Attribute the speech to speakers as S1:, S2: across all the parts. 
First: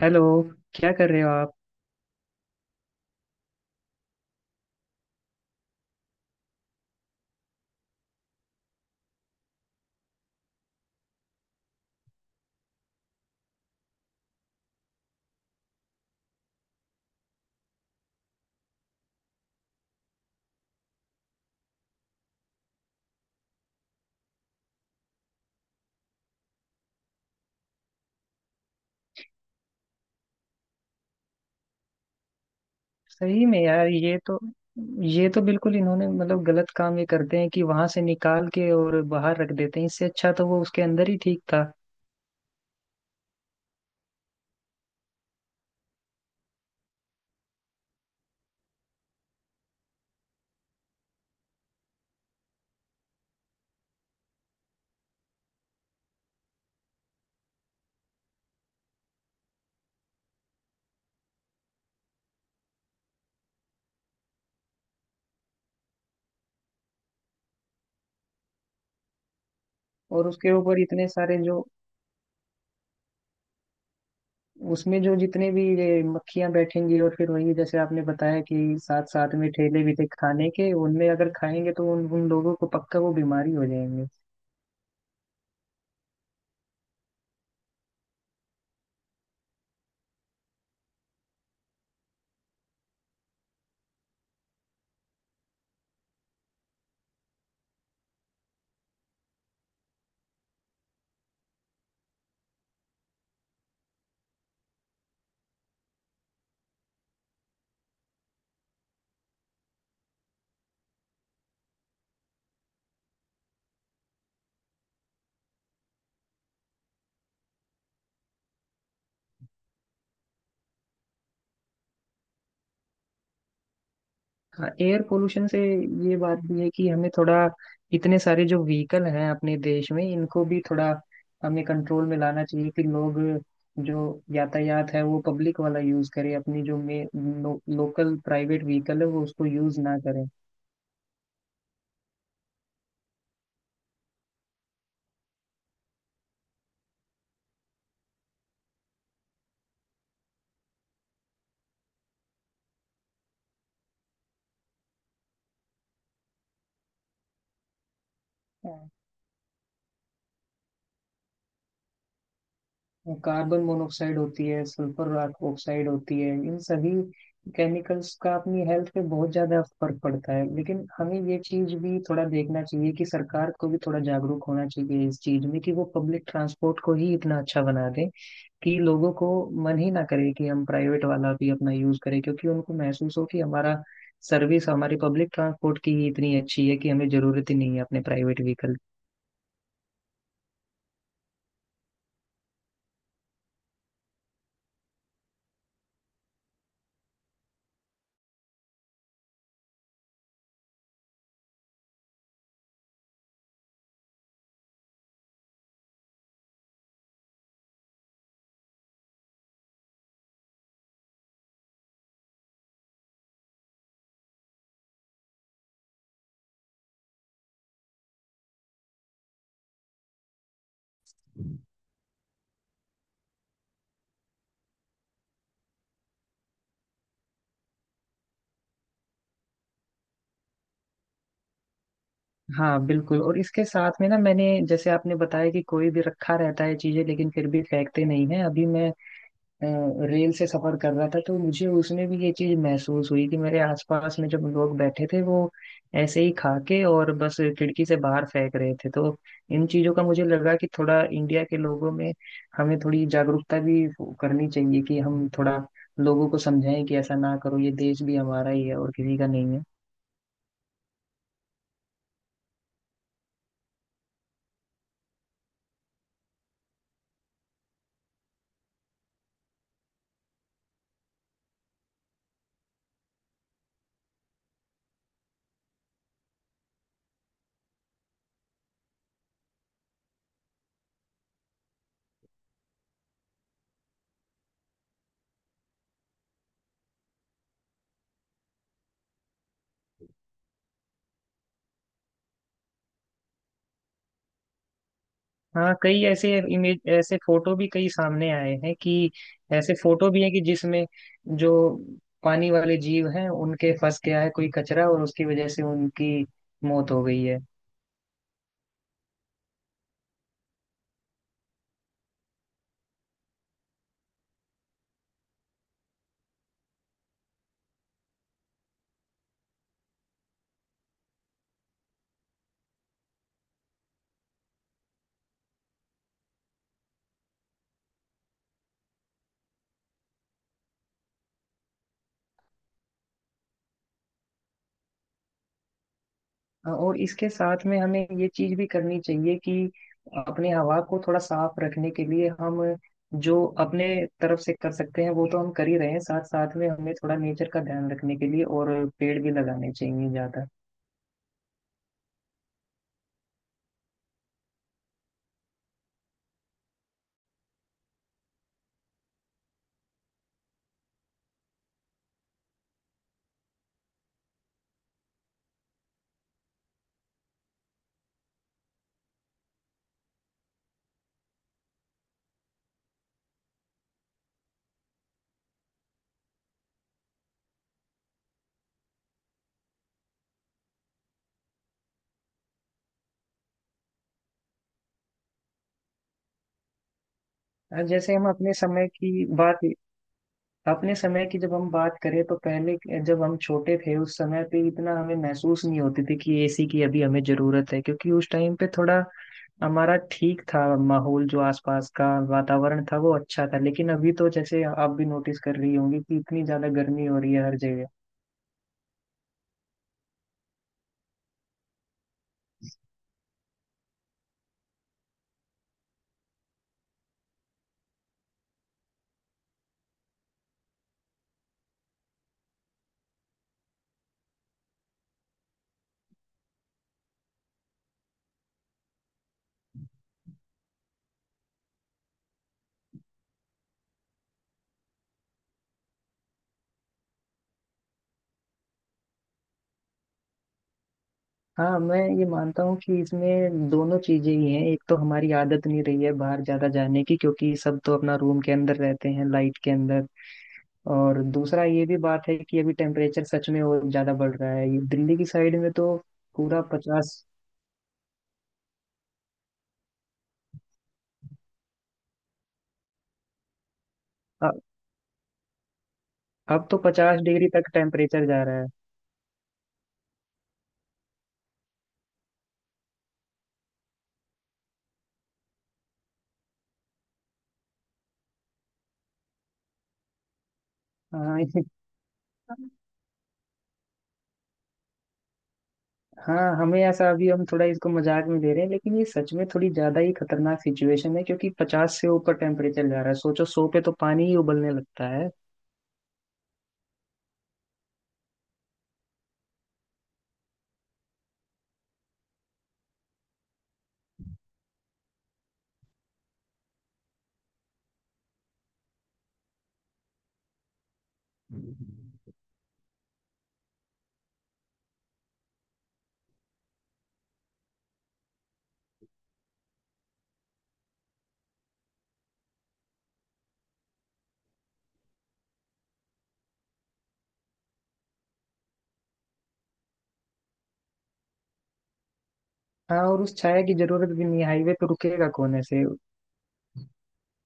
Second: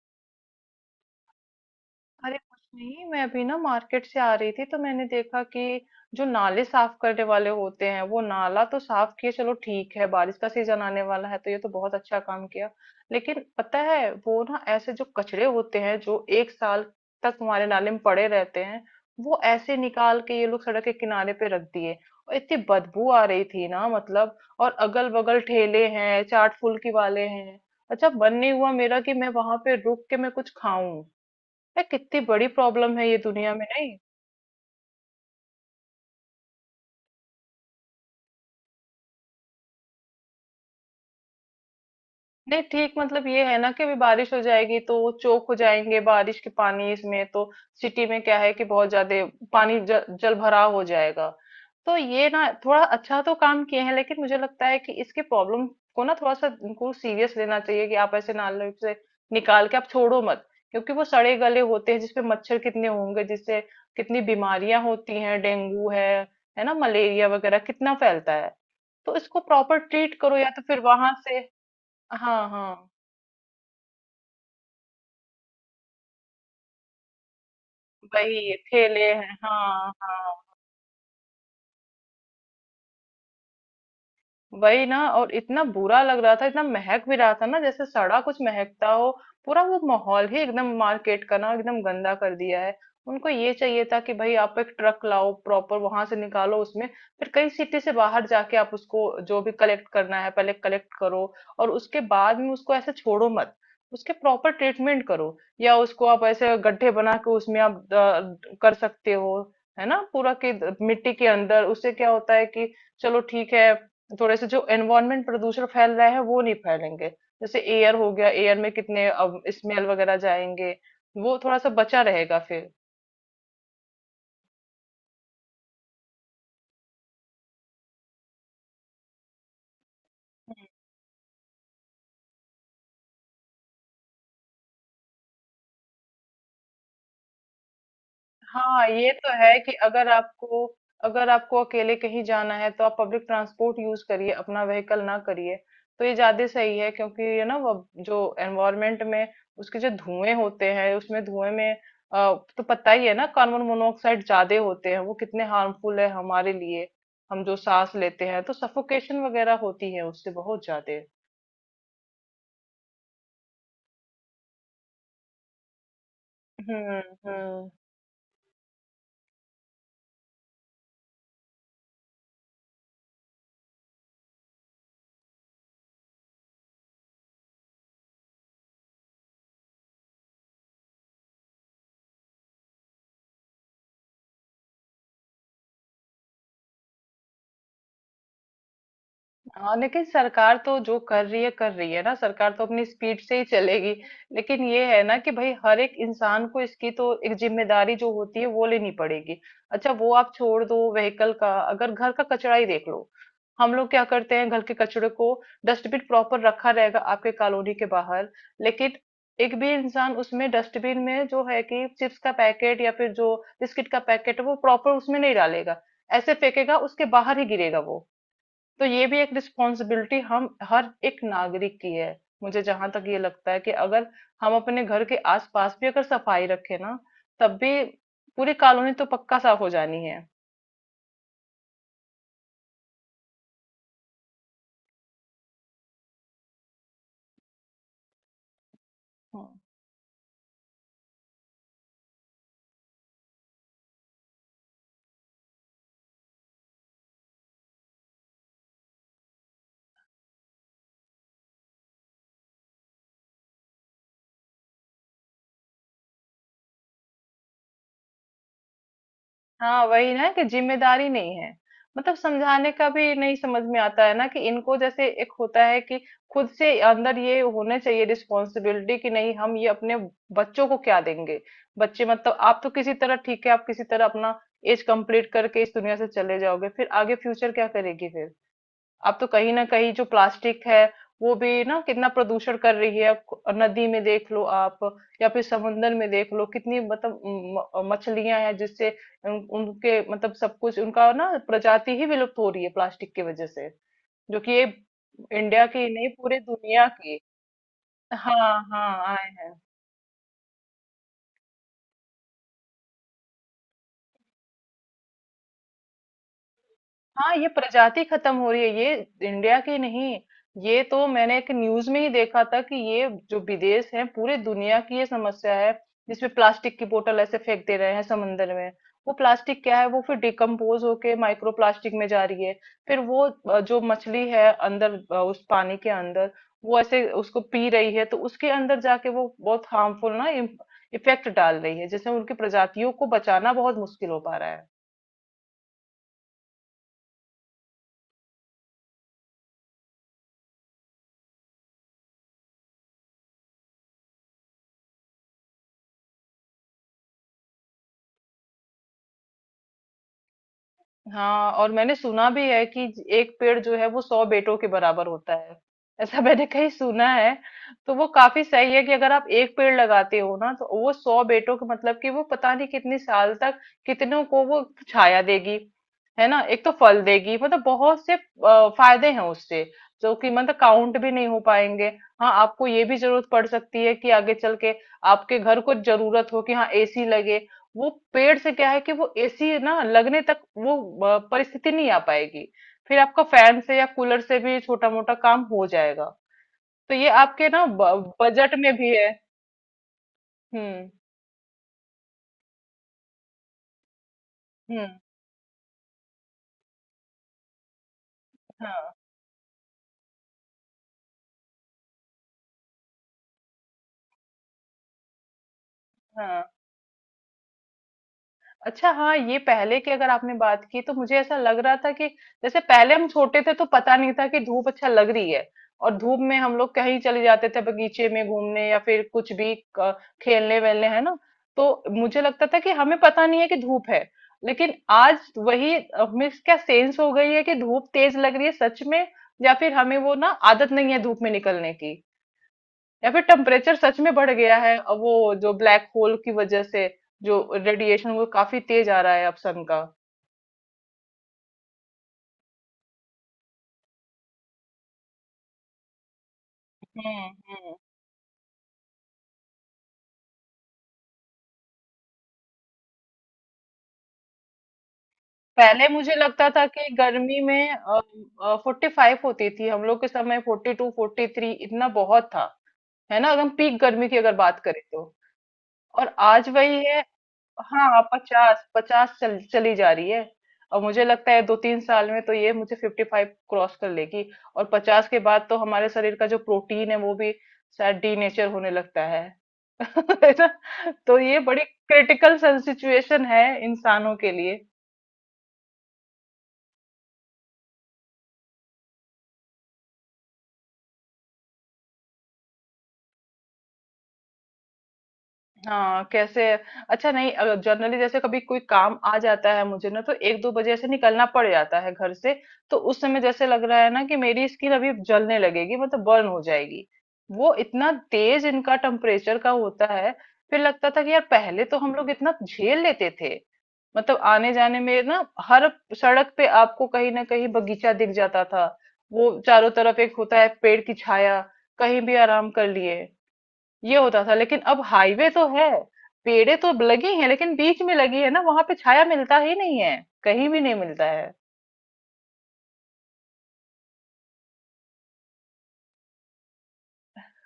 S1: Hello. क्या कर रहे हो आप?
S2: अरे कुछ नहीं। मैं अभी ना मार्केट से आ रही थी तो मैंने देखा कि जो नाले साफ करने वाले होते हैं वो नाला तो साफ किए। चलो ठीक है, बारिश का सीजन आने वाला है तो ये तो बहुत अच्छा काम किया। लेकिन पता है वो ना ऐसे जो कचरे होते हैं जो एक साल तक हमारे नाले में पड़े रहते हैं, वो ऐसे निकाल के ये लोग सड़क के किनारे पे रख दिए। और इतनी बदबू आ रही थी ना, मतलब। और अगल बगल ठेले हैं, चाट फुल्की वाले हैं। अच्छा मन नहीं हुआ मेरा कि मैं वहां पे रुक के मैं कुछ खाऊं। यार कितनी बड़ी प्रॉब्लम है ये
S1: सही
S2: दुनिया
S1: में
S2: में
S1: यार,
S2: नहीं?
S1: ये तो बिल्कुल इन्होंने मतलब गलत काम ये करते हैं कि वहां से निकाल के और बाहर रख देते हैं। इससे अच्छा तो वो उसके अंदर ही ठीक था।
S2: नहीं ठीक, मतलब ये है ना कि अभी बारिश हो जाएगी तो वो चोक हो जाएंगे, बारिश के पानी इसमें तो सिटी में क्या है कि बहुत ज्यादा पानी जल भराव हो जाएगा। तो ये ना थोड़ा अच्छा तो काम किए हैं लेकिन मुझे लगता है कि इसके प्रॉब्लम को ना थोड़ा सा इनको सीरियस लेना चाहिए कि आप ऐसे नाले से निकाल के आप छोड़ो मत। क्योंकि वो सड़े गले होते हैं जिसपे मच्छर कितने होंगे, जिससे कितनी बीमारियां होती हैं। डेंगू है ना, मलेरिया वगैरह कितना फैलता है। तो इसको प्रॉपर ट्रीट
S1: और
S2: करो या
S1: उसके
S2: तो फिर
S1: ऊपर इतने
S2: वहां
S1: सारे
S2: से।
S1: जो
S2: हाँ, हाँ,
S1: उसमें, जो जितने भी ये मक्खियां बैठेंगी और फिर वही जैसे आपने बताया
S2: वही
S1: कि
S2: ठेले
S1: साथ साथ
S2: हैं।
S1: में ठेले
S2: हाँ,
S1: भी थे
S2: हाँ।
S1: खाने के, उनमें अगर खाएंगे तो उन उन लोगों को पक्का वो बीमारी हो जाएंगे।
S2: वही ना, और इतना बुरा लग रहा था, इतना महक भी रहा था ना, जैसे सड़ा कुछ महकता हो। पूरा वो माहौल ही एकदम मार्केट का ना एकदम गंदा कर दिया है। उनको ये चाहिए था कि भाई आप एक ट्रक लाओ, प्रॉपर वहां से निकालो उसमें, फिर कई सिटी से बाहर जाके आप उसको जो भी कलेक्ट करना है पहले कलेक्ट करो। और उसके बाद में उसको ऐसे छोड़ो मत, उसके प्रॉपर ट्रीटमेंट करो। या उसको आप ऐसे गड्ढे बना के उसमें आप कर सकते हो, है ना? पूरा कि मिट्टी के अंदर, उससे क्या होता है कि चलो ठीक है, थोड़े से जो एनवायरमेंट प्रदूषण फैल रहा है वो नहीं फैलेंगे। जैसे एयर हो गया, एयर में कितने स्मेल वगैरह जाएंगे, वो थोड़ा सा बचा रहेगा फिर।
S1: हाँ, एयर पोल्यूशन से। ये बात भी है कि हमें थोड़ा, इतने सारे जो व्हीकल हैं अपने देश में, इनको भी थोड़ा हमें कंट्रोल में लाना चाहिए कि लोग, जो यातायात है वो पब्लिक वाला यूज करें, अपनी जो लोकल प्राइवेट
S2: हाँ
S1: व्हीकल है
S2: ये
S1: वो
S2: तो
S1: उसको
S2: है कि
S1: यूज ना
S2: अगर
S1: करें।
S2: आपको अगर आपको अकेले कहीं जाना है तो आप पब्लिक ट्रांसपोर्ट यूज करिए, अपना व्हीकल ना करिए। तो ये ज्यादा सही है, क्योंकि ये ना वो जो एनवायरमेंट में उसके जो धुएं होते हैं उसमें धुएं में, तो पता ही है ना कार्बन मोनोऑक्साइड ज्यादा होते हैं, वो कितने हार्मफुल है हमारे लिए। हम जो सांस लेते हैं तो सफोकेशन वगैरह होती है उससे बहुत ज्यादा।
S1: कार्बन मोनोऑक्साइड होती है, सल्फर ऑक्साइड होती है, इन सभी
S2: हम्म। हम्म।
S1: केमिकल्स का अपनी हेल्थ पे बहुत ज्यादा फर्क पड़ता है। लेकिन हमें ये चीज भी थोड़ा देखना चाहिए कि सरकार को भी थोड़ा जागरूक होना चाहिए इस चीज में, कि वो पब्लिक ट्रांसपोर्ट को ही इतना अच्छा बना दे कि लोगों को मन ही ना करे कि हम प्राइवेट वाला भी अपना यूज करें, क्योंकि उनको महसूस हो कि हमारा सर्विस, हमारी पब्लिक ट्रांसपोर्ट की ही इतनी अच्छी है कि हमें जरूरत ही नहीं है अपने प्राइवेट व्हीकल
S2: हाँ लेकिन सरकार तो जो कर रही है ना, सरकार तो अपनी स्पीड से ही चलेगी। लेकिन ये है ना कि भाई हर एक इंसान को इसकी तो एक जिम्मेदारी जो होती है वो लेनी पड़ेगी। अच्छा वो आप छोड़ दो व्हीकल का, अगर घर का कचरा ही देख लो। हम लोग क्या करते हैं घर के कचड़े को? डस्टबिन प्रॉपर रखा रहेगा आपके कॉलोनी के बाहर, लेकिन एक भी इंसान उसमें डस्टबिन में जो है कि चिप्स का पैकेट या फिर जो बिस्किट का पैकेट है वो प्रॉपर उसमें नहीं डालेगा, ऐसे फेंकेगा उसके बाहर ही गिरेगा वो। तो ये भी एक रिस्पॉन्सिबिलिटी हम हर एक
S1: की।
S2: नागरिक की है। मुझे जहां तक ये लगता है कि अगर हम अपने घर के आसपास भी अगर सफाई रखें ना, तब भी पूरी कॉलोनी तो पक्का साफ हो जानी है।
S1: हाँ बिल्कुल। और इसके साथ में ना, मैंने जैसे आपने बताया कि कोई भी रखा रहता है चीजें, लेकिन फिर भी फेंकते नहीं है। अभी मैं
S2: हम्म।
S1: अ, रेल से सफर कर रहा था, तो मुझे उसमें भी ये चीज महसूस हुई कि मेरे आसपास में जब लोग बैठे थे, वो ऐसे ही खा के और बस खिड़की से बाहर फेंक रहे थे। तो इन चीजों का मुझे लगा कि थोड़ा इंडिया के लोगों में हमें थोड़ी जागरूकता भी करनी चाहिए, कि हम थोड़ा लोगों को समझाएं कि ऐसा ना करो, ये देश भी हमारा ही है और किसी का नहीं है।
S2: हाँ वही ना कि जिम्मेदारी नहीं है। मतलब समझाने का भी नहीं समझ में आता है ना कि इनको, जैसे एक होता है कि खुद से अंदर ये होने चाहिए रिस्पॉन्सिबिलिटी कि नहीं हम ये अपने बच्चों को क्या देंगे। बच्चे मतलब आप तो किसी तरह ठीक है, आप किसी तरह अपना एज कंप्लीट करके इस दुनिया से चले जाओगे, फिर आगे फ्यूचर क्या करेगी फिर? अब तो कहीं ना कहीं जो प्लास्टिक है, वो भी ना कितना प्रदूषण कर रही है। आप नदी में देख लो, आप या फिर समुन्द्र में देख लो कितनी, मतलब मछलियां हैं जिससे उनके मतलब सब कुछ उनका ना प्रजाति ही विलुप्त हो रही है प्लास्टिक की वजह से। जो कि ये इंडिया
S1: हाँ,
S2: की
S1: कई
S2: नहीं,
S1: ऐसे
S2: पूरे
S1: इमेज,
S2: दुनिया
S1: ऐसे
S2: की।
S1: फोटो भी कई सामने
S2: हाँ
S1: आए हैं
S2: हाँ
S1: कि,
S2: आए हैं।
S1: ऐसे फोटो भी हैं कि जिसमें जो पानी वाले जीव हैं, उनके फंस गया है कोई कचरा और उसकी वजह से उनकी मौत हो गई
S2: हाँ
S1: है।
S2: ये प्रजाति खत्म हो रही है, ये इंडिया की नहीं। ये तो मैंने एक न्यूज में ही देखा था कि ये जो विदेश है पूरे दुनिया की ये समस्या है, जिसमें प्लास्टिक की बोतल ऐसे फेंक दे रहे हैं समंदर में। वो प्लास्टिक क्या है, वो फिर डिकम्पोज होके माइक्रो प्लास्टिक में जा रही है। फिर वो जो मछली है अंदर उस पानी के अंदर, वो ऐसे उसको पी रही है तो उसके अंदर जाके वो बहुत हार्मफुल ना इफेक्ट डाल रही है, जिससे उनकी प्रजातियों को बचाना बहुत मुश्किल हो पा रहा है।
S1: और इसके साथ में हमें ये चीज भी करनी चाहिए कि अपने हवा को थोड़ा साफ रखने के लिए हम जो अपने तरफ से कर सकते हैं वो तो हम कर ही रहे हैं, साथ साथ में हमें थोड़ा नेचर का ध्यान रखने के लिए और पेड़ भी लगाने चाहिए ज्यादा।
S2: हाँ और मैंने सुना भी है कि एक पेड़ जो है वो 100 बेटों के बराबर होता है, ऐसा मैंने कहीं सुना है। तो वो काफी सही है कि अगर आप एक पेड़ लगाते हो ना, तो वो 100 बेटों का मतलब कि वो पता नहीं कितने साल तक कितनों को वो छाया देगी। है ना, एक तो फल देगी, मतलब बहुत से फायदे हैं उससे, जो कि मतलब काउंट भी नहीं हो पाएंगे। हाँ आपको ये भी जरूरत पड़ सकती है कि आगे चल के आपके घर को जरूरत हो कि हाँ एसी लगे। वो पेड़ से क्या है कि वो एसी ना लगने तक वो परिस्थिति नहीं आ पाएगी। फिर आपका फैन से या कूलर से भी छोटा मोटा काम हो जाएगा। तो ये आपके ना
S1: जैसे हम अपने
S2: बजट में
S1: समय
S2: भी है।
S1: की बात,
S2: हम्म।
S1: अपने समय की जब हम बात करें, तो जब हम छोटे थे उस समय पे
S2: हम्म।
S1: इतना हमें महसूस नहीं होती थी कि एसी की अभी हमें जरूरत है, क्योंकि उस टाइम पे
S2: हाँ।
S1: थोड़ा हमारा ठीक था माहौल, जो आसपास का वातावरण था वो अच्छा था। लेकिन अभी तो जैसे आप भी नोटिस कर रही होंगी कि
S2: हाँ।
S1: इतनी ज्यादा गर्मी हो रही है हर जगह।
S2: अच्छा हाँ, ये पहले की अगर आपने बात की तो मुझे ऐसा लग रहा था कि जैसे पहले हम छोटे थे तो पता नहीं था कि धूप अच्छा लग रही है, और धूप में हम लोग कहीं चले जाते थे बगीचे में घूमने या फिर कुछ भी खेलने वेलने, है ना? तो मुझे लगता था कि हमें पता नहीं है कि धूप है। लेकिन आज वही, हमें क्या सेंस हो गई है कि धूप तेज लग रही है, सच में। या फिर हमें वो ना आदत नहीं है धूप में निकलने की, या फिर टेम्परेचर सच में बढ़ गया है, और वो जो ब्लैक होल की वजह से जो रेडिएशन वो काफी तेज आ रहा है अब सन का।
S1: हाँ, मैं ये मानता हूँ कि इसमें दोनों चीजें ही हैं। एक तो हमारी आदत नहीं रही है बाहर ज्यादा जाने की,
S2: हम्म।
S1: क्योंकि
S2: हम्म।
S1: सब तो अपना रूम के अंदर रहते हैं, लाइट के अंदर। और दूसरा ये भी बात है कि अभी टेम्परेचर सच में और ज्यादा बढ़ रहा है, ये दिल्ली की साइड में
S2: पहले
S1: तो
S2: मुझे लगता
S1: पूरा
S2: था कि
S1: पचास।
S2: गर्मी में 45 होती थी, हम लोग के समय 42 43 इतना बहुत था, है ना, एकदम पीक गर्मी की अगर बात करें तो। और आज
S1: अब तो
S2: वही है।
S1: पचास डिग्री तक
S2: हाँ
S1: टेम्परेचर जा रहा
S2: 50
S1: है।
S2: 50 चली जा रही है। और मुझे लगता है दो तीन साल में तो ये मुझे 55 क्रॉस कर लेगी। और 50 के बाद तो हमारे शरीर का जो प्रोटीन है वो भी शायद डीनेचर होने लगता है है ना। तो ये
S1: हाँ,
S2: बड़ी क्रिटिकल सिचुएशन है इंसानों के लिए।
S1: हाँ, हमें ऐसा, अभी हम थोड़ा इसको मजाक में ले रहे हैं, लेकिन ये सच में थोड़ी ज्यादा ही खतरनाक सिचुएशन है, क्योंकि पचास से ऊपर टेम्परेचर जा रहा है। सोचो, सौ पे तो पानी ही उबलने लगता है।
S2: हाँ कैसे। अच्छा नहीं, अगर जनरली जैसे कभी कोई काम आ जाता है मुझे ना, तो एक दो बजे ऐसे निकलना पड़ जाता है घर से, तो उस समय जैसे लग रहा है ना कि मेरी स्किन अभी जलने लगेगी, मतलब बर्न हो जाएगी। वो इतना तेज इनका टेम्परेचर का होता है। फिर लगता था कि यार पहले तो हम लोग इतना झेल लेते थे, मतलब आने जाने में ना हर सड़क पे आपको कहीं ना कहीं बगीचा दिख जाता था, वो चारों तरफ एक होता है पेड़ की छाया, कहीं भी आराम कर लिए, ये होता था। लेकिन अब हाईवे तो है, पेड़े तो लगी हैं लेकिन बीच में लगी है ना, वहां पे छाया मिलता ही नहीं है, कहीं भी नहीं मिलता है।
S1: हाँ, और उस छाया की जरूरत भी नहीं, हाईवे पे रुकेगा कौन ऐसे?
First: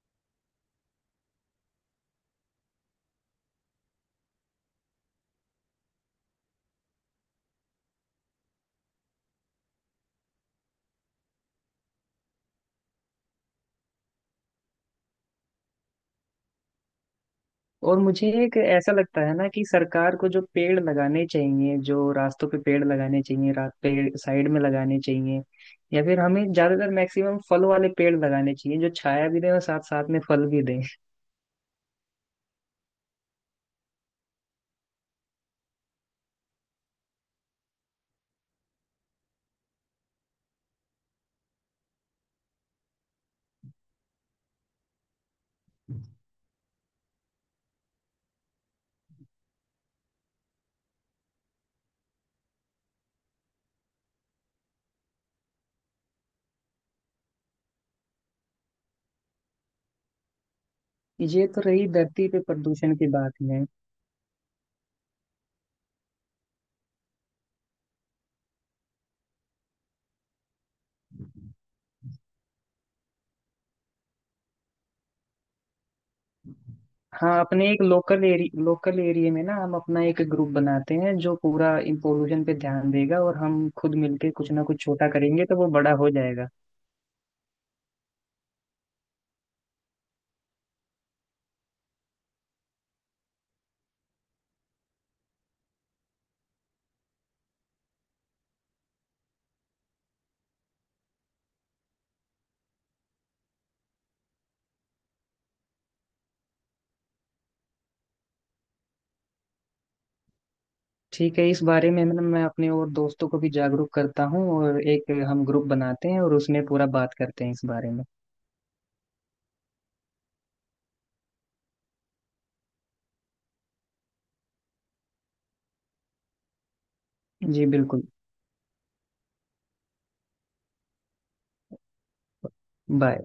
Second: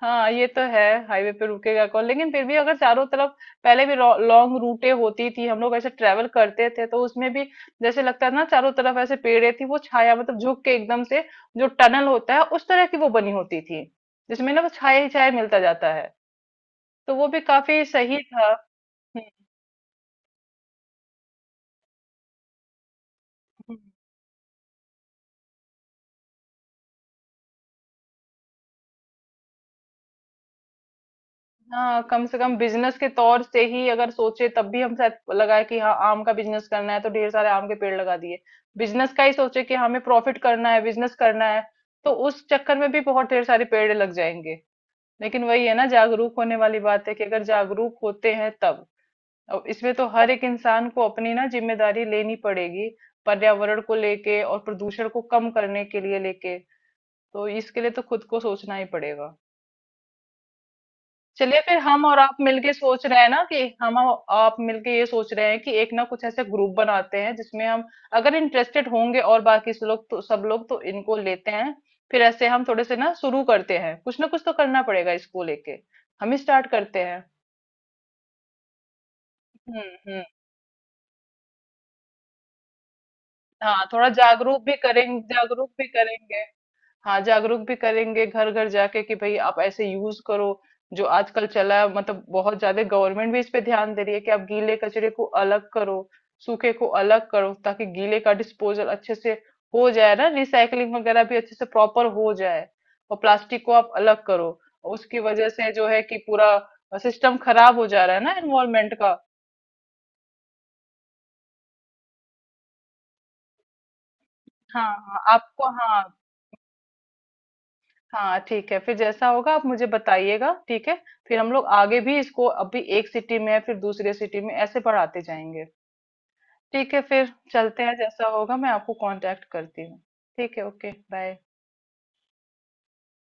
S2: हाँ ये तो है, हाईवे पे रुकेगा कौन, लेकिन फिर भी अगर चारों तरफ। पहले भी लॉन्ग रूटे होती थी, हम लोग ऐसे ट्रेवल करते थे तो उसमें भी जैसे लगता था ना, चारों तरफ ऐसे पेड़े थी, वो छाया, मतलब झुक के एकदम से, जो टनल होता है उस तरह की वो बनी होती थी, जिसमें ना वो छाया ही छाया मिलता जाता है। तो वो भी काफी
S1: और
S2: सही
S1: मुझे
S2: था।
S1: एक ऐसा लगता
S2: हम्म,
S1: है ना कि सरकार को जो पेड़ लगाने चाहिए, जो रास्तों पे पेड़ लगाने चाहिए,
S2: हम्म।
S1: पेड़ साइड में लगाने चाहिए। या फिर हमें ज्यादातर मैक्सिमम फल वाले पेड़ लगाने चाहिए, जो छाया भी दें और साथ साथ में फल भी दें।
S2: हाँ कम से कम बिजनेस के तौर से ही अगर सोचे, तब भी हम शायद लगाए कि हाँ आम का बिजनेस करना है तो ढेर सारे आम के पेड़ लगा दिए। बिजनेस का ही सोचे कि हमें प्रॉफिट करना है, बिजनेस करना है, तो उस चक्कर में भी बहुत ढेर सारे पेड़ लग जाएंगे। लेकिन वही है ना, जागरूक होने वाली बात है कि अगर जागरूक होते हैं तब। अब इसमें तो हर एक इंसान को अपनी ना जिम्मेदारी लेनी पड़ेगी, पर्यावरण को लेके और प्रदूषण को कम करने के लिए लेके। तो इसके लिए तो खुद को सोचना ही पड़ेगा।
S1: ये
S2: चलिए
S1: तो
S2: फिर,
S1: रही
S2: हम और
S1: धरती
S2: आप
S1: पे
S2: मिलके
S1: प्रदूषण
S2: सोच
S1: की
S2: रहे हैं
S1: बात
S2: ना कि
S1: है।
S2: हम और आप मिलके ये सोच रहे हैं कि एक ना, कुछ ऐसे ग्रुप बनाते हैं जिसमें हम अगर इंटरेस्टेड होंगे और बाकी से लोग तो सब लोग तो इनको लेते हैं, फिर ऐसे हम थोड़े से ना शुरू करते हैं। कुछ ना कुछ तो करना पड़ेगा इसको लेके, हम ही स्टार्ट करते हैं।
S1: हाँ, अपने एक लोकल एरिया में ना हम
S2: हम्म।
S1: अपना एक
S2: हम्म।
S1: ग्रुप बनाते हैं, जो पूरा इन पोल्यूशन पे ध्यान देगा, और हम
S2: हाँ,
S1: खुद
S2: थोड़ा
S1: मिलके कुछ
S2: जागरूक
S1: ना
S2: भी
S1: कुछ छोटा
S2: करेंगे,
S1: करेंगे तो वो
S2: जागरूक भी
S1: बड़ा हो
S2: करेंगे।
S1: जाएगा।
S2: हाँ जागरूक भी करेंगे घर घर जाके कि भाई आप ऐसे यूज करो। जो आजकल चला है, मतलब बहुत ज्यादा गवर्नमेंट भी इस पे ध्यान दे रही है कि आप गीले कचरे को अलग करो, सूखे को अलग करो, ताकि गीले का डिस्पोजल अच्छे से हो जाए ना, रिसाइकलिंग वगैरह भी अच्छे से प्रॉपर हो जाए। और प्लास्टिक को आप अलग करो, उसकी वजह से जो है कि पूरा सिस्टम खराब हो जा रहा है ना, एनवायरमेंट का।
S1: ठीक है, इस बारे में मैं अपने और दोस्तों को भी जागरूक करता हूँ, और
S2: हाँ
S1: एक
S2: हाँ
S1: हम ग्रुप
S2: आपको, हाँ।
S1: बनाते हैं और उसमें पूरा बात करते हैं इस बारे में।
S2: हाँ ठीक है, फिर जैसा होगा आप मुझे बताइएगा, ठीक है। फिर हम लोग आगे भी इसको, अभी एक सिटी में है, फिर दूसरे सिटी में ऐसे बढ़ाते जाएंगे। ठीक है, फिर
S1: जी
S2: चलते हैं,
S1: बिल्कुल।
S2: जैसा होगा मैं आपको कांटेक्ट करती हूँ। ठीक है, ओके बाय।
S1: बाय।